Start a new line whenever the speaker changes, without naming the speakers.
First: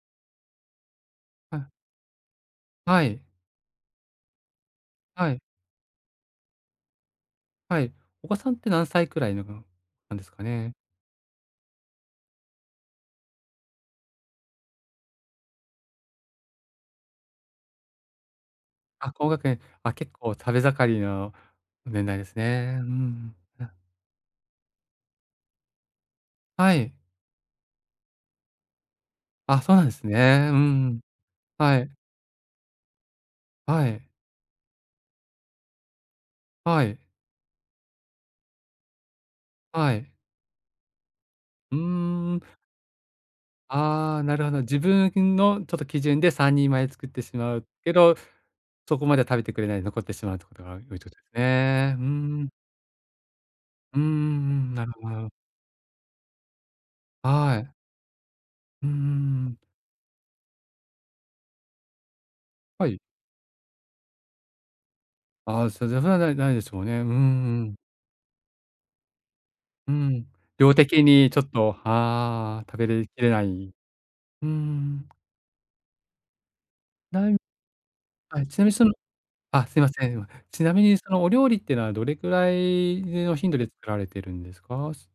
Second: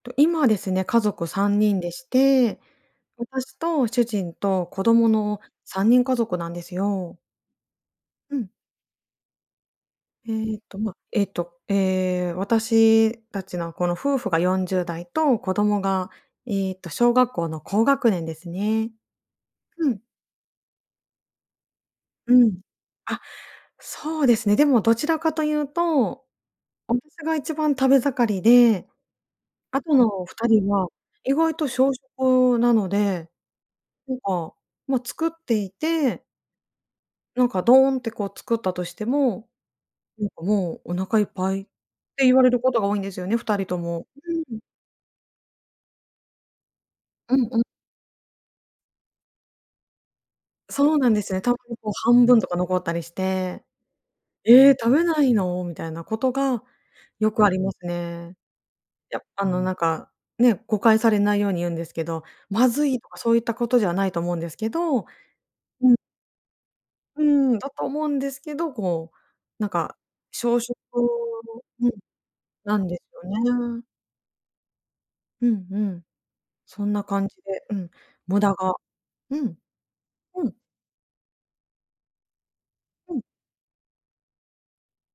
と、今ですね、家族さ
は
ん
い。
にんでして、
はい。
私と主人と子供
は
の
い。
3人家族なんですよ。
はい、お
う
子
ん。
さんって何歳くらいのなんですか
えっ
ね？
と、まあ、えっと、ええ、私たちのこの夫婦が40代と子供が、えっと、小学校の高学年ですね。
あ、高学年
う
は
ん。
結構食べ盛りの年代で
う
す
ん。
ね。う
あ、
ん。あ。
そうですね。でもどちらかというと、
はい。
私が一番食べ盛りで、
あ、そう
あ
なんで
と
す
のふた
ね。う
りは
ん、
意外と
は
少
い。
食なので
はい。
なんか、ま、作っていて
はい。
なんかドンってこう作ったとしても、
はい。
なんか「もうお腹いっぱい」っ
うー
て言
ん。
われることが多いんですよね、2人とも。
ああ、なるほ
う
ど。
ん。
自分のちょっと基準で3人前作ってし
うん
ま
うん。
うけど、そこまでは食べてくれないで残ってしまうということは、
そ
お
う
いと
な
い
ん
て
ですよね。たまにこう
ね。う
半分と
ん。
か残ったりして。
うんうん
え
うん、
え、
なる
食
ほ
べ
どなる
な
ほど。
いの？みたいなことがよくあ
は
りま
い。
すね。
うんうん
やあ
うん。
のなんかね、誤解されないように言うんですけど、まず
は
い
い。
とかそういったことではないと思うんですけど、
ああ、そ
うん。
ぜふなな、ないですもんね。うんう
うん。だ
ん。
と思うんですけど、こう、なん
う
か
ん。
小
量
食
的にちょっと、
うん。
はあ、食
なん
べ
です
れき
よ
れない、
ね。
うーん。
うんうん。そんな感
だい
じ
ぶ
で、うん。無
はい。
駄
ちなみに
が
その
うん。
あ、すいません。今。
うん。
ちなみにそのお料理っていうのはどれくらい
うん。
の頻度で作られているんですか？